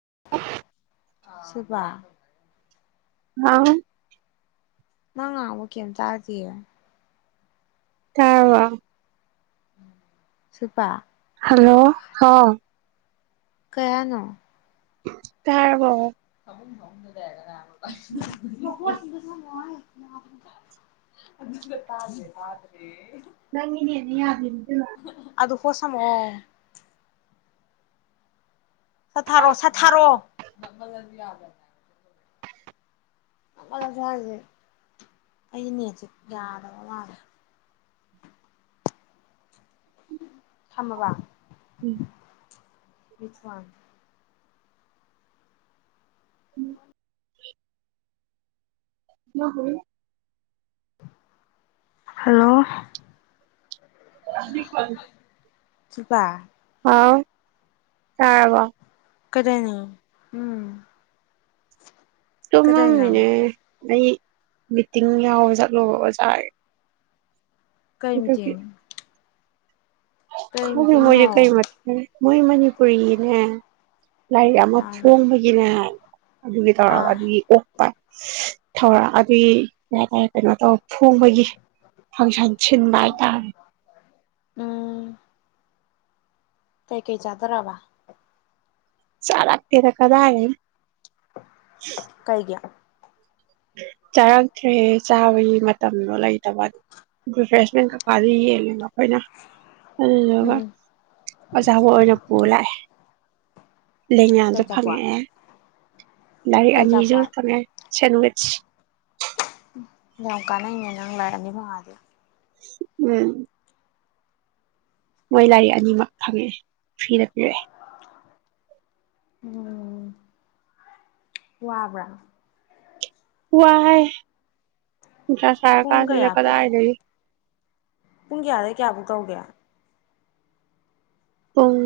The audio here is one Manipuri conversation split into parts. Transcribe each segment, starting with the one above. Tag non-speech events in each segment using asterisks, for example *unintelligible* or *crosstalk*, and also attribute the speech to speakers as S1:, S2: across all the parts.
S1: *inaudible*
S2: ꯁꯤꯜꯄꯥ
S1: ꯍꯥꯎ
S2: ꯅꯪ ꯉꯥꯡꯕ ꯀꯩꯝ ꯇꯥꯗꯤꯌꯦ
S1: ꯇꯥꯔꯕꯣ
S2: ꯁꯤꯜꯄꯥ
S1: ꯍꯜꯂꯣ ꯍꯥꯎ
S2: ꯀꯩ ꯍꯥꯏꯅꯣ
S1: ꯇꯥꯔꯕꯣ
S2: *inaudible* *unintelligible* *inaudible*
S1: ꯅꯪꯒꯤ ꯅꯦꯠꯅꯤ ꯌꯥꯗ꯭ꯔꯤꯁꯦ ꯏꯕꯦꯝꯃ
S2: ꯍꯦꯁꯄꯣꯠ ꯁꯝꯃꯛꯑꯣ ꯁꯥꯠꯊꯔꯣ ꯁꯥꯠꯊꯥꯔꯣ ꯍꯥꯏꯁꯦ ꯑꯩ ꯅꯦꯠꯁꯦ ꯌꯥꯗꯕ ꯃꯥꯜꯂꯦ ꯁꯝꯃꯕ
S1: ꯎꯝ
S2: *inaudible*
S1: *inaudible* *inaudible*
S2: ꯍꯜꯂꯣ
S1: *inaudible*
S2: ꯁꯤꯜꯄꯥ
S1: ꯑꯥꯎ ꯆꯥꯔꯕꯣ
S2: ꯀꯩꯗꯧꯔꯤꯅꯣ ꯎꯝ
S1: ꯇꯨꯝꯃꯝ
S2: ꯀꯩꯗꯧꯅꯣ
S1: ꯃꯤꯅꯦ ꯑꯩ ꯃꯤꯇꯤꯡ ꯌꯥꯎꯕ ꯆꯠꯂꯨꯕ ꯑꯣꯖꯥꯒꯤ
S2: ꯀꯩ
S1: ꯑꯗꯨꯒꯤ
S2: ꯃꯤꯇꯤꯡ ꯀꯩ
S1: ꯈꯪꯗꯦ ꯃꯣꯏꯁꯦ
S2: ꯃꯤꯇꯤꯡꯅꯣ
S1: ꯀꯔꯤ ꯃꯤꯇꯤꯡꯅꯣ ꯃꯣꯏ ꯃꯅꯤꯄꯨꯔꯤꯅꯦ ꯂꯥꯏꯔꯤꯛ ꯑꯃ
S2: ꯑꯥ
S1: ꯐꯣꯡꯕꯒꯤꯅꯦ ꯑꯗꯨꯒꯤ ꯇꯧꯔꯒ
S2: ꯑꯥ
S1: ꯑꯗꯨꯒꯤ ꯑꯣꯛꯄ ꯊꯧꯔꯝ ꯑꯗꯨꯒꯤ ꯀꯩ ꯍꯥꯏꯇꯥꯔꯦ ꯀꯩꯅꯣ ꯇꯧ ꯐꯣꯡꯕꯒꯤ ꯐꯪꯁꯟ ꯁꯤꯟꯕ ꯍꯥꯏꯇꯔꯦ
S2: ꯀꯩ ꯀꯩ ꯆꯗꯔꯕ
S1: ꯆꯔꯥꯛ ꯇꯦꯗ ꯀꯗꯥꯏꯗꯩꯅꯣ
S2: ꯀꯩꯒꯤ
S1: ꯆꯥꯔꯛꯇ꯭ꯔꯦ ꯆꯥꯕꯒꯤ ꯃꯇꯝꯗꯣ ꯂꯩꯇꯕ ꯔꯤꯐ꯭ꯔꯦꯁꯃꯦꯟ ꯀꯩꯀꯥꯗꯨ ꯌꯦꯜꯂꯤꯕ ꯑꯩꯈꯣꯏꯅ ꯑꯗꯨꯗꯨꯒ
S2: ꯎꯝ
S1: ꯑꯆꯥꯄꯣꯠ ꯑꯣꯏꯅ ꯄꯨꯔ ꯂꯥꯛꯑꯦ ꯂꯦꯡ
S2: ꯀꯩ
S1: ꯌꯥꯟꯁꯨ
S2: ꯑꯆꯥꯄꯣꯠ
S1: ꯐꯪꯉꯛꯑꯦ ꯂꯥꯏꯔꯤꯛ
S2: ꯀꯩ
S1: ꯑꯅꯤꯁꯨ
S2: ꯑꯆꯥꯄꯣꯠ
S1: ꯐꯪꯉꯦ ꯁꯦꯟ ꯋꯤꯁ *inaudible*
S2: ꯌꯥꯝ ꯀꯥꯟꯅꯩꯅꯦ ꯅꯪ ꯂꯥꯢꯔꯤꯛ ꯑꯅꯤ ꯃꯐꯪꯉꯛ ꯑꯗꯤ
S1: ꯎꯝ ꯃꯣꯏ ꯂꯥꯏꯔꯤꯛ ꯑꯅꯤꯃꯛ ꯐꯪꯉꯛꯑꯦ ꯐ꯭ꯔꯤꯗ ꯄꯤꯔꯛꯑꯦ
S2: ꯎꯝ ꯋꯥꯕ꯭ꯔꯥ
S1: ꯋꯥꯏ ꯅꯨꯡꯁꯥ ꯁꯔꯥ
S2: ꯄꯨꯡ
S1: ꯀꯥꯟꯁꯤꯗ
S2: ꯀꯌꯥ ꯄꯨꯡ
S1: ꯀꯗꯥꯏꯗꯒꯤ
S2: ꯄꯨꯡ ꯀꯌꯥꯗꯩ ꯀꯌꯥꯕꯨꯛ ꯇꯧꯒꯦ
S1: ꯄꯨꯡ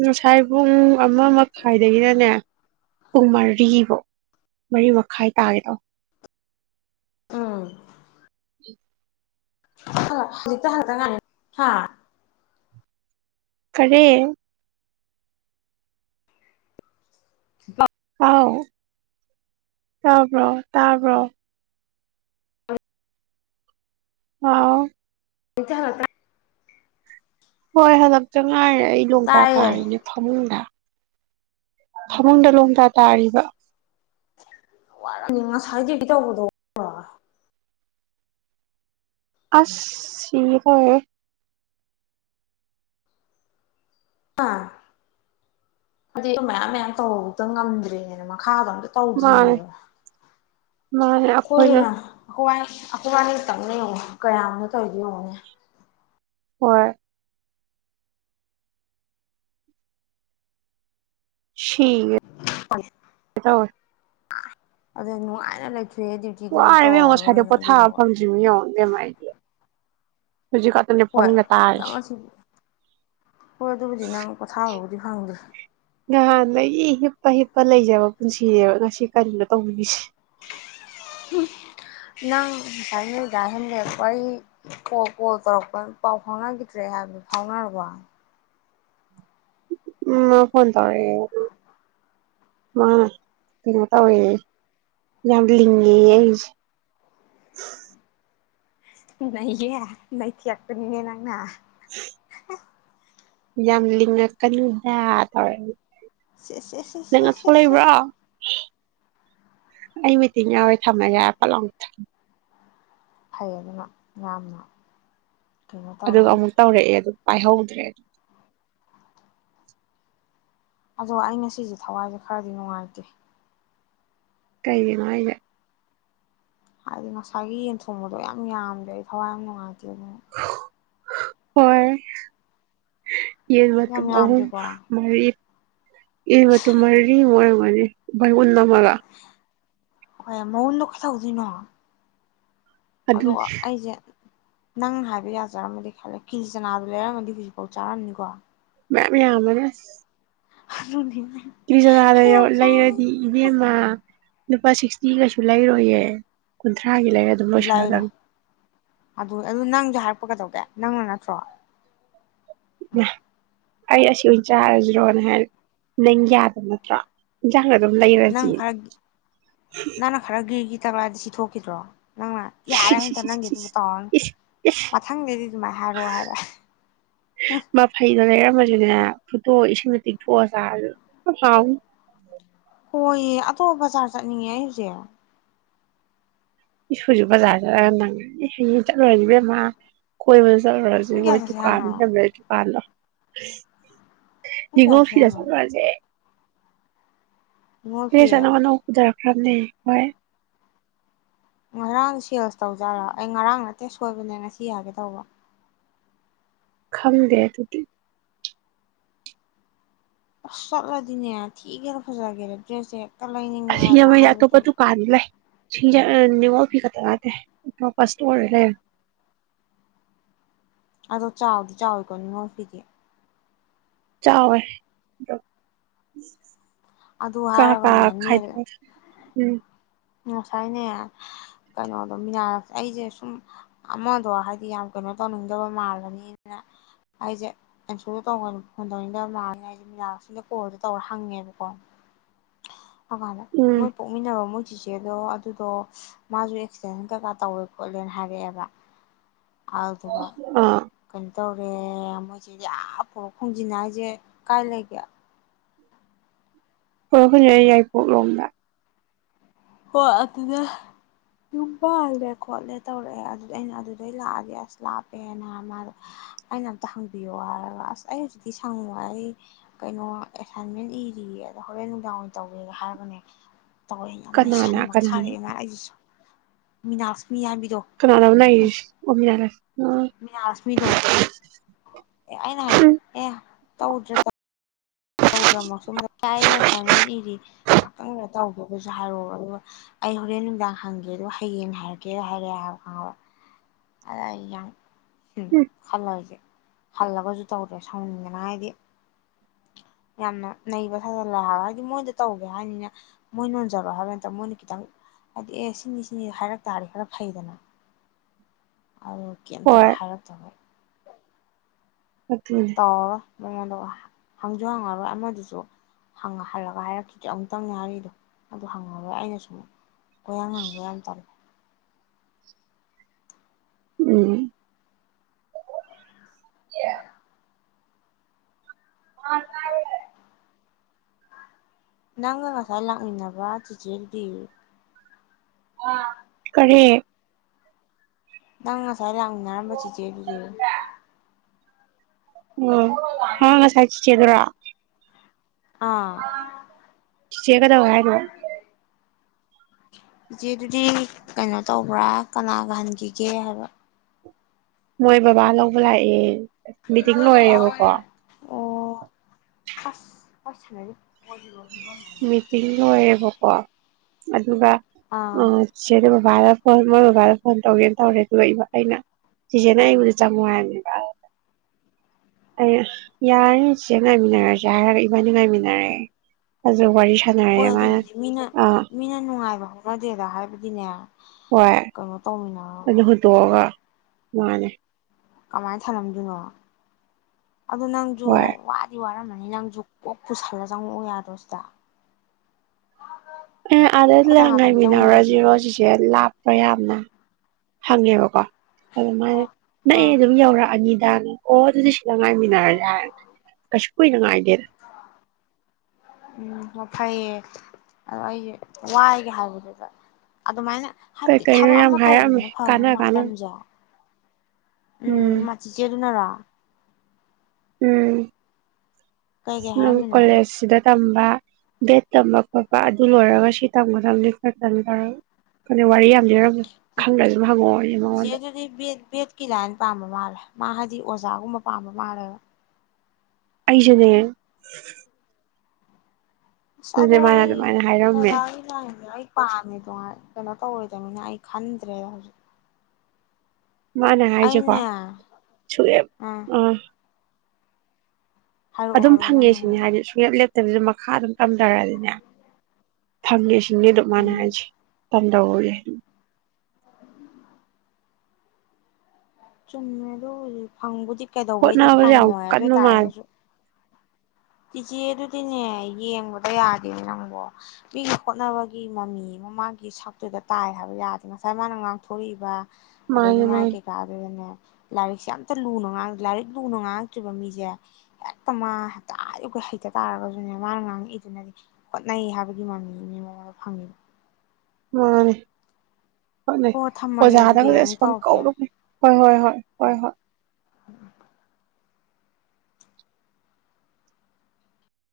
S1: ꯉꯁꯥꯏ ꯄꯨꯡ ꯑꯃ ꯃꯈꯥꯏꯗꯒꯤꯅꯅꯦ ꯄꯨꯡ ꯃꯔꯤꯕꯧ ꯃꯔꯤ ꯃꯈꯥꯏ ꯇꯥꯒꯦ ꯇꯧ
S2: ꯎꯝ
S1: *inaudible*
S2: ꯍꯧꯖꯤꯛꯇ ꯍꯜꯂꯛꯇ ꯉꯥꯏꯔꯤ ꯍꯥ
S1: ꯀꯔꯤ
S2: *inaudible*
S1: ꯑꯥꯎ ꯇꯕ꯭ꯔꯣ ꯇꯥꯕ꯭ꯔꯣ
S2: ꯑ
S1: ꯑꯥꯎ
S2: ꯍꯧꯖꯤꯛꯇꯥ ꯍꯜꯂꯛꯇꯥ ꯉꯥꯢꯔꯤ
S1: ꯍꯣꯏ ꯍꯟꯂꯛꯇ ꯉꯏꯔꯤ ꯑꯩ ꯂꯣꯡꯗ
S2: ꯇꯥꯏꯌꯦ
S1: ꯇꯔꯤꯅꯦ ꯐꯥꯃꯨꯡꯗ ꯐꯥꯃꯨꯡꯗ ꯂꯣꯡꯗ ꯇꯥꯔꯤꯕ
S2: ꯋꯔꯝꯅꯤ ꯉꯁꯥꯏꯗꯒꯤ ꯇꯧꯕꯗꯣ
S1: ꯑꯥꯁ ꯁꯤꯒꯦ ꯇꯧꯏꯍꯦ
S2: ꯑ ꯑꯗꯨꯗꯤ ꯃꯌꯥꯝ ꯃꯌꯥꯝ ꯇꯧꯍꯧꯕꯗ ꯉꯝꯗ꯭ꯔꯦꯅ ꯃꯈꯥꯗ
S1: ꯃꯥꯅꯦ ꯃꯥꯅꯦ ꯑꯈꯣꯏꯅ
S2: ꯈꯋ꯭ꯥꯏꯅꯤ ꯑꯈꯣꯢꯕꯅꯤ ꯇꯪꯅꯥ ꯌꯦꯡꯉꯣ ꯀꯌꯥꯅꯣ ꯇꯧꯔꯤꯗꯣ ꯌꯦꯡꯉꯣꯅꯦ
S1: ꯍꯣꯏ ꯁꯤꯒꯦ ꯇꯧꯑꯦ
S2: ꯑꯗꯨꯅꯦ ꯅꯨꯡꯥꯏꯅ ꯂꯩꯊꯣꯛ
S1: ꯋꯥꯔꯦ ꯏꯕꯦꯝꯃꯥ ꯉꯁꯥꯏꯗꯣ ꯄꯣꯊꯥꯕ ꯐꯪꯗ꯭ꯔꯤꯃꯤ ꯌꯦꯡꯉꯣ ꯏꯕꯦꯝꯃꯥ ꯑꯩꯗꯤ ꯍꯧꯖꯤꯛ ꯈꯛꯇꯅꯦ
S2: ꯍꯣꯏ
S1: ꯐꯃꯨꯡꯗ
S2: ꯅꯪ
S1: ꯇꯥꯔꯤꯁꯦ
S2: ꯉꯥꯁꯤ ꯍꯣꯏ ꯑꯗꯨꯕꯨꯗꯤ ꯅꯪ ꯄꯣꯊꯥꯕꯕꯨꯗꯤ ꯐꯪꯗ꯭ꯔꯦ
S1: ꯉꯍꯥꯟꯗꯒꯤ ꯍꯤꯞꯄ ꯍꯤꯞꯄ ꯂꯩꯖꯕ ꯄꯨꯟꯁꯤꯅꯦꯕ ꯉꯁꯤ ꯀꯔꯤꯅꯣ ꯇꯧꯕꯤꯔꯤꯁꯦ
S2: ꯅꯪ ꯉꯁꯥꯏ ꯅꯣꯏꯗꯍꯦꯅ ꯂꯩꯔꯛꯄꯩ *unintelligible* ꯐꯣꯅ ꯀꯣꯜ ꯇꯧꯔꯛꯄ ꯄꯥꯎ ꯐꯥꯎꯅꯈꯤꯗ꯭ꯔꯦ ꯍꯥꯏꯕꯗꯨ ꯐꯥꯎꯅꯔꯕꯣ
S1: ꯎꯝ ꯃꯥ ꯐꯣꯟ ꯇꯧꯔꯛꯑꯦ ꯃꯅꯥ ꯀꯩꯅꯣ ꯇꯧꯋꯦ ꯌꯥꯝ ꯂꯤꯡꯉꯦ ꯑꯩꯁꯦ
S2: ꯅꯩꯌꯦ ꯅꯩꯊꯦꯛꯄꯅꯤꯅꯦ ꯅꯪꯅ
S1: *inaudible* ꯌꯥꯝ ꯂꯤꯡꯉꯛꯀꯅꯨꯗ ꯇꯧꯔꯛ
S2: ꯁꯦ ꯁꯦ ꯁꯦ ꯁꯦ ꯁꯦ
S1: ꯑꯩ ꯃꯤꯇꯤꯡ ꯌꯥꯎꯋꯦ ꯊꯝꯃꯒꯦ ꯍꯥꯏꯔ ꯄꯥꯠ ꯂꯥꯎ ꯀꯥꯀꯊꯠ
S2: ꯐꯩ ꯑꯗꯨꯅ ꯌꯥꯝꯅꯥ
S1: ꯑꯗꯨꯒ ꯑꯃꯨꯛ ꯇꯧꯔꯛꯑꯦ ꯑꯗꯨ ꯄꯥꯏꯍꯧꯗ꯭ꯔꯦ
S2: ꯑꯗꯣ ꯑꯩ ꯉꯁꯤꯁꯦ ꯊꯋꯥꯏꯁꯦ ꯈꯔꯗꯤ ꯅꯨꯡꯉꯥꯏꯇꯦ
S1: ꯀꯩꯒꯤꯅꯣ ꯍꯥꯢꯁꯦ
S2: ꯍꯥꯏꯗꯤ ꯉꯁꯥꯏꯒꯤ ꯌꯦꯟ ꯊꯣꯡꯕꯗꯣ ꯌꯥꯝ ꯌꯥꯝꯗꯦ ꯑꯩ ꯊꯋꯥꯏ ꯌꯥꯝ ꯅꯨꯡꯉꯥꯏꯇꯦ ꯑꯗꯨꯅ
S1: ꯍꯣꯏ ꯌꯦꯟ ꯃꯇꯨꯝ
S2: ꯌꯥꯝ
S1: ꯑꯍꯨꯝ
S2: ꯌꯥꯝꯗꯦꯀꯣ
S1: ꯃꯔꯤ ꯏꯕ ꯃꯇꯨꯝ ꯃꯔꯤ ꯃꯨꯛ ꯑꯣꯏꯔꯝꯒꯅꯤ *unintelligible* ꯃꯂ
S2: ꯍꯣꯢ ꯃꯑꯟꯗꯣ ꯀꯇꯧꯗꯣꯢꯅꯣ ꯑꯗꯣ
S1: ꯑꯗꯨꯗꯤ
S2: ꯑꯩꯁꯦ ꯅꯪꯅ ꯍꯥꯏꯕ ꯌꯥꯖꯔꯝꯃꯗꯤ ꯈꯜꯂꯦ ꯀꯤꯂꯤꯆꯅꯥꯗꯨ ꯂꯩꯔꯝꯃꯗꯤ ꯍꯧꯖꯤꯛꯐꯥꯎ ꯆꯥꯔꯝꯅꯤꯀꯣ
S1: ꯃꯌꯥꯝ ꯌꯥꯝꯕꯅꯤ ꯑꯁ
S2: ꯑꯗꯨꯅꯤ
S1: ꯀꯤꯂꯤ ꯆꯅꯥꯗꯣ ꯂꯩꯔꯗꯤ ꯏꯕꯦꯝꯃ ꯂꯨꯄꯥ ꯁꯤꯛꯁꯇꯤꯒꯤꯀꯩꯁꯨ ꯂꯩꯔꯣꯏꯌꯦ ꯀꯨꯟꯊ꯭ꯔꯥ
S2: ꯂꯩꯔꯣ ꯑꯗꯨ ꯑꯗꯨ ꯅꯪꯁꯨ ꯍꯥꯏ ꯀꯗꯧꯒꯦ ꯅꯪꯅ ꯅꯠꯇ꯭ꯔꯣ
S1: *inaudible* ꯑꯩ ꯑꯁꯤ ꯑꯣꯏꯅ ꯆꯥꯔꯁꯤꯔꯣꯅ ꯍꯥꯏ ꯅꯪ ꯌꯥꯗꯕ ꯅꯠꯇ꯭ꯔꯣ ꯆꯪꯑ ꯑꯗꯨꯝ
S2: ꯅꯪ
S1: ꯂꯩꯔꯁꯤꯅ
S2: ꯈꯔ ꯇꯛꯂꯑꯗꯤ ꯁꯤ ꯊꯣꯛꯈꯤꯗ꯭ꯔꯣ ꯅꯪꯅ ꯌꯥꯔꯦ ꯍꯦꯛꯇ ꯅꯪꯒꯤ ꯑꯗꯨꯝꯕ ꯇꯧꯔꯅꯨ
S1: ꯏꯁ ꯏꯁ
S2: ꯃꯊꯪꯗꯩꯗꯤ ꯑꯗꯨꯃꯥꯏꯅ ꯍꯥꯏꯔꯣ ꯍꯥꯏꯕ
S1: ꯐꯇꯣꯛꯑꯒ ꯏꯁꯤꯡꯗ ꯇꯤꯡ ꯊꯣꯛꯑꯒ ꯆꯥꯔꯁꯨ ꯍꯥꯎꯅꯤ
S2: ꯍꯣꯏꯌꯦ ꯑꯗꯣ ꯕꯖꯥꯔ ꯆꯠꯅꯤꯡꯉꯦ ꯑꯩ ꯍꯧꯖꯤꯛ
S1: ꯏꯁ ꯍꯧꯖꯤꯛ ꯕꯖꯥꯔ ꯆꯠꯂꯒ ꯅꯪ ꯑꯅꯤ ꯍꯌꯦꯡ ꯆꯠꯂꯨꯔꯁꯤ ꯏꯕꯦꯝꯃ ꯀꯣꯏꯕ ꯆꯠꯂꯨꯔꯁꯤ
S2: ꯄꯨꯡ ꯀꯌꯥ
S1: ꯃꯣꯏ
S2: ꯆꯠꯁꯦ
S1: ꯗꯨꯀꯥꯟ
S2: ꯍꯥꯏꯅꯣ
S1: ꯍꯦꯝꯕꯩ ꯗꯨꯀꯥꯟꯗꯣ *inaudible*
S2: ꯄꯨꯡ ꯀꯌꯥ
S1: ꯉꯤꯉꯣꯜ
S2: ꯆꯠꯁꯦ
S1: ꯐꯤꯗ
S2: ꯍꯥꯏꯅꯣ
S1: ꯆꯠꯂꯨꯔꯖꯦ ꯐꯤ
S2: ꯏꯉꯣꯜꯐꯤꯌꯦ
S1: ꯑꯅꯧ ꯑꯅꯧꯕ ꯄꯨꯗꯔꯛꯄꯅꯤ *inaudible*
S2: ꯉꯔꯥꯡ ꯁꯦꯜꯁ ꯇꯧꯖꯥꯠꯔꯣ ꯑꯩ ꯉꯔꯥꯡ ꯅꯠꯇꯦ ꯁꯣꯏꯕꯅꯦ ꯉꯁꯤ ꯍꯥꯌꯒꯦ ꯇꯧꯕ
S1: ꯈꯝꯗꯦ ꯑꯗꯨꯗꯤ
S2: ꯑꯁ ꯆꯠꯂꯗꯤꯅꯦ ꯊꯤꯒꯦꯔ ꯐꯖꯒꯦꯔꯥ ꯗ꯭ꯔꯦꯁꯦ
S1: ꯁꯤꯡꯖꯃꯩꯗ ꯑꯇꯣꯞꯄ ꯗꯨꯀꯥꯟꯗꯤ ꯂꯩ ꯅꯤꯉꯣꯜ ꯐꯤ ꯈꯛꯇ ꯅꯠꯇꯦꯑꯇꯣꯄ ꯁ꯭ꯇꯣꯔꯁꯨ ꯂꯩꯔꯕꯅꯤ
S2: ꯑꯗꯣ ꯆꯥꯎꯗꯤ ꯆꯥꯎꯋꯤꯀꯣ ꯅꯤꯡꯉꯣ ꯐꯤꯒꯤ
S1: ꯆꯥꯎꯥꯋꯦ
S2: ꯑꯗꯨ
S1: ꯀꯥ ꯀꯥ
S2: ꯍꯥꯏꯔꯒꯅꯦ ꯅꯦꯜ
S1: ꯈꯥꯏꯗꯣꯛ ꯎꯝ
S2: ꯉꯁꯥꯏꯅꯦ ꯀꯩꯅꯣꯗꯣ ꯃꯤꯅꯥ ꯑꯩꯁꯦ ꯁꯨꯝ ꯑꯃꯗꯣ ꯍꯥꯏꯗꯤ ꯌꯥꯝ ꯀꯩꯅꯣ ꯇꯧꯅꯤꯡꯗꯕ ꯃꯥꯜꯂꯅꯤꯅ ꯑꯩꯁꯦ ꯑꯦꯟꯁꯔꯗ ꯇ ꯐꯣꯟ ꯇꯧꯅꯤꯡꯗꯕ ꯃꯥꯜꯂꯅꯤ ꯍꯥꯏꯔꯦ ꯃꯤꯅꯥꯛꯁꯤꯗ ꯀꯣꯜꯗꯣ ꯇꯧꯔ ꯍꯪꯉꯦꯕꯀꯣ ꯍꯪꯀꯥꯟꯗ
S1: ꯎꯝ
S2: ꯃꯣꯏ ꯄꯣꯛꯃꯤꯅꯕ ꯃꯣꯏ ꯁꯤꯁꯦ ꯑꯗꯣ ꯑꯗꯨꯗꯣ ꯃꯥꯁꯨ ꯑꯦꯛꯁꯤꯗꯦꯟ ꯀꯩꯀꯥ ꯇꯧꯔꯦ ꯈꯣꯠꯂꯦꯅ ꯍꯥꯏꯔꯛꯑꯦꯕ ꯑꯜꯗꯨꯒ
S1: ꯑꯥ
S2: ꯀꯟ ꯇꯧꯔꯦ ꯃꯣꯏꯁꯦ ꯌꯥꯝ ꯄꯨꯔꯣꯛ ꯈꯣꯡꯖꯤꯟ ꯍꯥꯏꯁꯦ ꯀꯥꯏ ꯂꯩꯒꯦ
S1: ꯄꯨꯔꯣꯛ ꯈꯣꯟꯖꯤꯟ ꯍꯥꯢꯁꯦ ꯌꯥꯏꯔꯤꯄꯣꯛ ꯂꯣꯝꯗ
S2: ꯍꯣꯏ ꯑꯗꯨꯗ ꯌꯨꯝ ꯄꯥꯜꯂꯦ ꯈꯣꯠꯂꯦ ꯇꯧꯔꯛꯑꯦ ꯑꯗꯨꯗꯤ ꯑꯩꯅ ꯑꯗꯨꯗꯩ ꯂꯥꯛꯑꯗꯤ ꯑꯁ ꯂꯥꯞꯄꯦꯅ ꯃꯥꯗꯣ ꯑꯩꯅ ꯑꯝꯇ ꯍꯪꯕꯤꯌꯣ ꯍꯥꯏꯔꯒ ꯑꯁ ꯑꯩ ꯍꯧꯖꯤꯛꯇꯤ ꯁꯪꯉꯣꯢ ꯑꯩ ꯀꯩꯅꯣ ꯑꯦꯁꯥꯏꯟꯃꯦꯟ ꯏꯔꯤꯌꯦ ꯑꯗꯣ ꯍꯣꯔꯦꯟ ꯅꯨꯡꯗꯥꯡ ꯇꯧꯒꯦ ꯍꯥꯏꯔꯒꯅꯦ ꯊꯧ ꯌꯥꯝ
S1: ꯀꯅꯥꯅ
S2: ꯂꯩꯩꯁꯟꯕꯒ
S1: ꯀꯅꯥꯅ
S2: ꯁꯥꯔꯛꯑꯦ ꯃꯥ ꯑꯩꯁꯨ ꯃꯤꯅꯥꯁ
S1: ꯀꯅꯥꯥꯅꯣꯕ ꯅꯩꯔꯤꯁꯦ ꯎꯃ ꯃꯤꯟꯅꯔꯥꯁ
S2: ꯃꯤꯅꯂꯛꯁꯃꯤꯗꯣ ꯑꯦ ꯑꯩꯅ ꯍꯥꯏꯗꯤ
S1: ꯎꯝ
S2: ꯑꯦ ꯇꯧꯗ꯭ꯔꯦ ꯇꯧ ꯇꯧꯗ꯭ꯔꯃꯛꯁꯨ ꯃꯥ ꯑꯩꯗꯣ ꯑꯦꯁꯥꯏꯟꯃꯦꯟꯠ ꯏꯔꯤ ꯉꯍꯥꯛꯇꯪ ꯂꯩꯔ ꯇꯧꯒꯦꯗꯁꯨ ꯍꯥꯏꯔꯛꯑꯣꯕ ꯑꯗꯨꯒ ꯑꯩ ꯍꯣꯔꯦꯟ ꯅꯨꯡꯗꯥꯡ ꯍꯪꯒꯦꯗꯨꯒ ꯍꯌꯦꯡ ꯍꯥꯏꯔꯛꯀꯦꯒ ꯍꯥꯏꯔꯛꯦ ꯍꯥꯏꯕ ꯈꯪꯉꯥꯕ ꯑꯗꯥ ꯑꯩꯗꯣ ꯌꯥꯝ ꯎꯝ ꯈꯜꯂꯥꯁꯦ ꯍꯜꯂꯥꯒꯁꯨ ꯇꯧꯗ꯭ꯔꯦ ꯁꯥꯎꯅꯤꯡꯗꯅ ꯍꯥꯏꯗꯤ ꯌꯥꯝꯅ ꯅꯩꯕ ꯁꯥꯖꯜꯂꯦ ꯍꯥꯏꯕ ꯍꯥꯏꯗꯤ ꯃꯣꯏꯗ ꯇꯧꯒꯦ ꯍꯥꯏꯕꯅꯤꯅ ꯃꯣꯏ ꯅꯣꯟꯖꯔꯣ ꯍꯥꯏꯕ ꯅꯠꯇꯕ ꯃꯣꯏꯅ ꯈꯤꯇꯪ ꯍꯥꯏꯕꯗꯤ ꯑꯦ ꯁꯤꯅꯤ ꯁꯤꯅꯤ ꯍꯥꯏꯔꯛ ꯇꯥꯔꯗꯤ ꯈꯔ ꯐꯩꯗꯅ ꯑꯗꯨ ꯀꯦꯝꯇꯒꯥ
S1: ꯍꯣꯏ
S2: ꯍꯥꯏꯔꯛꯇꯥꯕ *inaudible*
S1: ꯑꯗꯨꯅꯦ
S2: ꯇꯧꯔꯔꯣꯢ ꯃꯉꯣꯟꯗ ꯍꯪꯁꯨ ꯍꯪꯉꯥꯔꯣꯏ ꯑꯃꯗꯨꯁꯨ ꯍꯪꯉꯥ ꯍꯜꯂꯒ ꯍꯥꯏꯔꯛꯈꯤꯗꯦ ꯑꯃꯨꯛꯇꯪꯅꯦ ꯍꯥꯢꯔꯛꯢꯗꯣ ꯑꯗꯨ ꯍꯪꯉꯥꯔꯣꯏ ꯑꯩꯅ ꯁꯨꯝ ꯀꯣꯏꯍꯪ ꯍꯪꯡꯕ ꯌꯥꯝ ꯇꯜꯂꯦ
S1: ꯎꯝ ꯑꯥ ꯇꯥꯢꯌꯦ
S2: ꯅꯪꯒ ꯉꯥꯁꯥꯏ ꯂꯥꯛꯃꯤꯟꯅꯕ ꯆꯤꯆꯦꯗꯨꯗꯤ
S1: ꯑꯥ ꯀꯔꯤ
S2: ꯅꯪ ꯉꯥꯁꯥꯢ ꯉꯥꯁꯥꯢ ꯂꯥꯛꯃꯤꯟꯅꯔꯝꯕ ꯆꯤꯆꯦ ꯗꯨꯗꯤ
S1: ꯑꯣ ꯃꯉꯥꯁꯥꯢ ꯆꯦꯆꯦ ꯗꯨꯔꯣ
S2: ꯑꯥ
S1: ꯆꯤꯆꯦ ꯀꯩꯗꯧꯋꯦ ꯍꯥꯏꯅꯣ
S2: ꯏꯆꯦ ꯗꯨꯗꯤ ꯀꯩꯅꯣ ꯇꯧꯕ꯭ꯔꯥ ꯀꯅꯥꯒ ꯍꯟꯈꯤꯒꯦ ꯍꯥꯏꯕ
S1: ꯃꯣꯏ ꯕꯕꯥ ꯂꯧꯕ ꯂꯥꯛꯑꯦ
S2: ꯆꯥꯛ
S1: ꯃꯤꯇꯤꯡ
S2: ꯂꯧ
S1: ꯂꯣꯏꯔꯦꯕꯀꯣ
S2: ꯂꯥꯛꯑꯣꯌꯦ ꯑꯣ ꯑꯁ ꯑꯁ ꯁꯥꯟꯅꯔꯤ ꯃꯣꯢꯒꯤꯔꯣ ꯁꯤꯕꯣ
S1: ꯃꯤꯇꯤꯡ ꯂꯣꯏꯔꯦꯕꯀꯣ ꯑꯗꯨꯒ
S2: ꯑꯥ
S1: ꯑꯣ ꯆꯦꯗꯣ ꯕꯥꯗ ꯐꯣꯟ ꯃꯣꯏ ꯕꯕꯥꯗ ꯐꯣꯟ ꯇꯧꯒꯦꯅ ꯇꯧꯔꯦ ꯑꯗꯨꯒ ꯑꯩꯅ ꯆꯦꯆꯦꯅ ꯑꯩꯕꯨꯗ ꯆꯪꯉꯨ ꯍꯥꯏꯕꯅꯦꯕ ꯑꯩꯅ ꯌꯥꯔꯅꯤ ꯆꯦ ꯉꯥꯏꯃꯤꯟꯅꯔꯁꯦ ꯍꯥꯏꯔꯒ ꯏꯕꯥꯅꯤ ꯉꯥꯏꯃꯤꯟꯅꯔꯦ ꯑꯖꯥ ꯋꯥꯔꯤꯁꯦ
S2: ꯍꯣꯏ ꯑꯗꯨꯕꯨꯗꯤ ꯃꯤꯅ ꯃꯤꯅ ꯅꯨꯡꯉꯥꯏꯕ ꯍꯧꯅꯗꯦꯗ ꯍꯥꯏꯕꯗꯤ ꯗꯤꯅꯦ *inaudible*
S1: *inaudible* ꯑ ꯃꯥꯟꯅꯦ
S2: ꯀꯃꯥꯏꯅ ꯊꯝꯂꯝ ꯗꯣꯏꯅꯣ ꯑꯗꯨ ꯅꯪꯁꯨ
S1: ꯍꯣꯏ
S2: ꯋꯥꯗꯤ ꯋꯥꯔꯝ ꯅꯪꯂꯨ ꯀꯣꯛ ꯄꯨꯨꯁꯜꯂ ꯆꯪꯉꯛꯑꯣ ꯌꯥꯗꯣ ꯁꯤꯗ
S1: ꯑꯦ ꯑꯥꯗ
S2: ꯈꯣꯏꯗꯪ ꯉꯥꯛꯇꯪ
S1: ꯉꯥꯏꯃꯤꯟꯅꯩꯔ
S2: ꯆꯪꯉꯨꯈꯤꯁꯦ
S1: ꯁꯤꯔꯣ ꯆꯤꯆꯦ ꯂꯥꯞꯄ꯭ꯔꯥ ꯌꯝ ꯍꯪꯉꯦꯕꯀꯣ ꯑꯗꯨꯃꯥꯏꯅ
S2: ꯑꯣ
S1: ꯅꯣꯏ
S2: ꯑꯥ
S1: ꯑꯗꯨꯝ ꯌꯧꯔꯛ ꯑꯅꯤ ꯌꯥ ꯑꯣ ꯑꯗꯨꯗꯤ ꯁꯤꯗ ꯉꯥꯏꯃꯤꯟꯅꯔꯁꯦ ꯌꯥ ꯀꯩꯁꯨ ꯀꯨꯏꯅ ꯅꯨꯡꯉꯥꯏꯗꯦꯗ
S2: ꯎꯝ ꯐꯩꯌꯦ ꯑꯗꯣ ꯑꯩꯖꯦ ꯋꯥꯏꯒꯥ ꯍꯥꯏꯕꯗꯨꯗ ꯑꯗꯨꯃꯥꯏꯅ
S1: ꯀꯩ
S2: ꯍꯥꯏꯕꯗꯤ
S1: ꯀꯩꯅꯣ
S2: ꯊꯕꯛ
S1: ꯌꯥꯝ
S2: ꯑꯃ
S1: ꯍꯥꯏꯔꯛꯑꯝꯃꯦ
S2: ꯇꯧꯈꯤꯕꯅ ꯐꯕꯅꯤ
S1: ꯀꯥꯟꯅ ꯀꯥꯟꯅ
S2: ꯃꯇꯝꯁꯦ ꯎꯝ ꯃꯆꯦ ꯆꯝꯆꯦ ꯑꯗꯨꯅꯔ
S1: ꯎꯝ
S2: ꯀꯩ ꯀꯩ
S1: ꯅꯪ
S2: ꯍꯥꯏꯔꯝꯃꯤꯅꯣ
S1: ꯀꯣꯂꯦꯖꯁꯤꯗ ꯇꯝꯕ ꯕꯦꯠ ꯇꯝꯕ ꯈꯣꯠꯄ ꯑꯗꯨ ꯂꯣꯏꯔꯒ ꯁꯤ ꯇꯝꯕꯒꯗꯕꯗꯤ ꯈꯣꯠꯀꯗꯕꯅꯦ ꯋꯥꯔꯤ ꯌꯥꯝ ꯂꯤꯔꯝꯃꯦ ꯈꯪꯗ꯭ꯔꯁꯨ ꯑꯗꯨꯝ ꯍꯪꯉꯛꯑꯣꯌꯦ
S2: ꯆꯤꯆꯦ
S1: ꯃꯉꯣꯟꯗ
S2: ꯑꯗꯨꯗꯤ ꯕꯤ ꯕꯤꯑꯦꯠꯀꯤ ꯂꯥꯏꯟ ꯄꯥꯝꯕ ꯃꯥꯜꯂꯦ ꯃꯥ ꯍꯥꯏꯗꯤ ꯑꯣꯖꯥꯒꯨꯝꯕ ꯄꯥꯝꯕ ꯃꯥꯜꯂꯦ
S1: ꯑꯩꯁꯨꯅꯦ
S2: ꯑꯗꯨ
S1: ꯑꯗꯨꯅꯦ ꯃꯥꯅ
S2: ꯑꯩ
S1: ꯑꯗꯨꯃꯥꯏꯅ ꯍꯥꯏꯔꯝꯃꯦ
S2: ꯑꯣꯖꯒꯤ ꯂꯥꯏꯟꯁꯦ ꯑꯩ ꯄꯥꯝꯃꯤꯗꯣꯉꯥꯏ ꯀꯩꯅꯣ ꯇꯧꯔꯣꯏꯗꯅꯤꯅ ꯑꯩ ꯈꯟꯗ꯭ꯔꯦꯗ ꯍꯧꯖꯤꯛ
S1: ꯃꯥꯅꯦ ꯍꯥꯏꯁꯦꯀꯣ
S2: ꯑꯩꯅꯦ ꯑꯥ
S1: ꯁꯨꯑꯦ ꯑꯥ
S2: ꯍꯥꯏꯔꯛꯑꯣ
S1: ꯑꯗꯨꯝ
S2: ꯍꯥꯏꯔꯛꯑꯣ
S1: ꯐꯪꯉꯦ
S2: ꯅꯪ ꯍꯥꯟꯅ
S1: ꯁꯤꯅꯦ
S2: ꯍꯥꯏꯔꯛꯑꯣ
S1: ꯍꯥꯏꯗꯤ ꯁꯨꯡꯂꯦꯞ ꯂꯦꯞꯄ ꯇꯕꯤꯗ ꯃꯈꯥ ꯑꯗꯨꯝ ꯇꯝꯊꯔꯛꯗꯤꯅꯦ ꯐꯪꯉꯦ ꯗꯨꯝ ꯃꯅꯦ
S2: ꯎꯝ
S1: ꯍꯥꯏꯁꯤ ꯇꯝꯗꯧ ꯑꯣꯌꯦ
S2: ꯆꯨꯝꯃꯦ ꯑꯗꯨ ꯐꯪꯕꯕꯨꯗꯤ ꯀꯩꯗꯧ ꯕꯩꯗꯤ
S1: ꯍꯣꯠꯅꯕꯁꯦ ꯌꯥꯝ
S2: ꯐꯪꯉꯣꯏ ꯑꯗꯨ ꯑꯣꯏ
S1: ꯀꯟꯕ ꯃꯥꯜꯂꯦ
S2: ꯇꯔꯒꯁꯨ ꯆꯤꯆꯦ ꯑꯗꯨꯗꯤꯅꯦ ꯌꯦꯡꯕꯗ ꯌꯥꯗꯦꯅꯦ ꯅꯪꯕꯣ ꯃꯤꯒꯤ ꯈꯣꯠꯅꯕꯒꯤ ꯃꯃꯤ ꯑꯃ ꯃꯒꯤ ꯁꯛꯇꯨꯗ ꯇꯥꯏ ꯍꯥꯏꯕ ꯌꯥꯗꯦ ꯉꯁꯥꯏ ꯃꯥꯅ ꯉꯥꯡꯊꯣꯔꯛꯏꯕ ꯑꯗꯒꯤ
S1: ꯃꯥꯅꯦ
S2: ꯃꯥ
S1: ꯃꯥꯅꯦ
S2: ꯀꯩ ꯀꯥ ꯑꯗꯨꯗꯅꯦ ꯂꯥꯏꯔꯤꯛꯁꯦ ꯑꯝꯇ ꯂꯨ ꯉꯥꯡꯗꯦ ꯂꯥꯏꯔꯤꯛ ꯂꯨꯅ ꯉꯥꯡꯉꯛꯇ꯭ꯔꯤꯕ ꯃꯤꯁꯦ ꯍꯦꯛꯇ ꯃꯥ ꯌꯨꯛ ꯍꯩꯇ ꯇꯥꯔꯒꯁꯨꯅꯦ ꯃꯥꯅ ꯉꯥꯡꯉꯛꯏꯗꯨꯅꯗꯤ ꯍꯣꯠꯅꯩ ꯍꯥꯏꯕꯒꯤ ꯃꯃꯤꯗꯨꯅꯦ ꯃꯉꯣꯟꯗ ꯐꯪꯉꯤꯗꯣ
S1: ꯃꯥꯟꯅꯦ ꯍꯣꯠꯅꯩ
S2: ꯍꯣ ꯊꯝꯃꯒꯦ ꯑꯗꯨꯗꯤ
S1: ꯑꯣꯖꯥꯗꯒꯁꯦ
S2: ꯑꯃꯨꯛ ꯇꯧꯔꯛꯀꯦ
S1: ꯄꯪꯀꯧꯗ ꯀꯧ ꯍꯣꯏ ꯍꯣꯏ ꯍꯣꯏ ꯍꯣꯏ ꯍꯣꯏ
S2: *inaudible*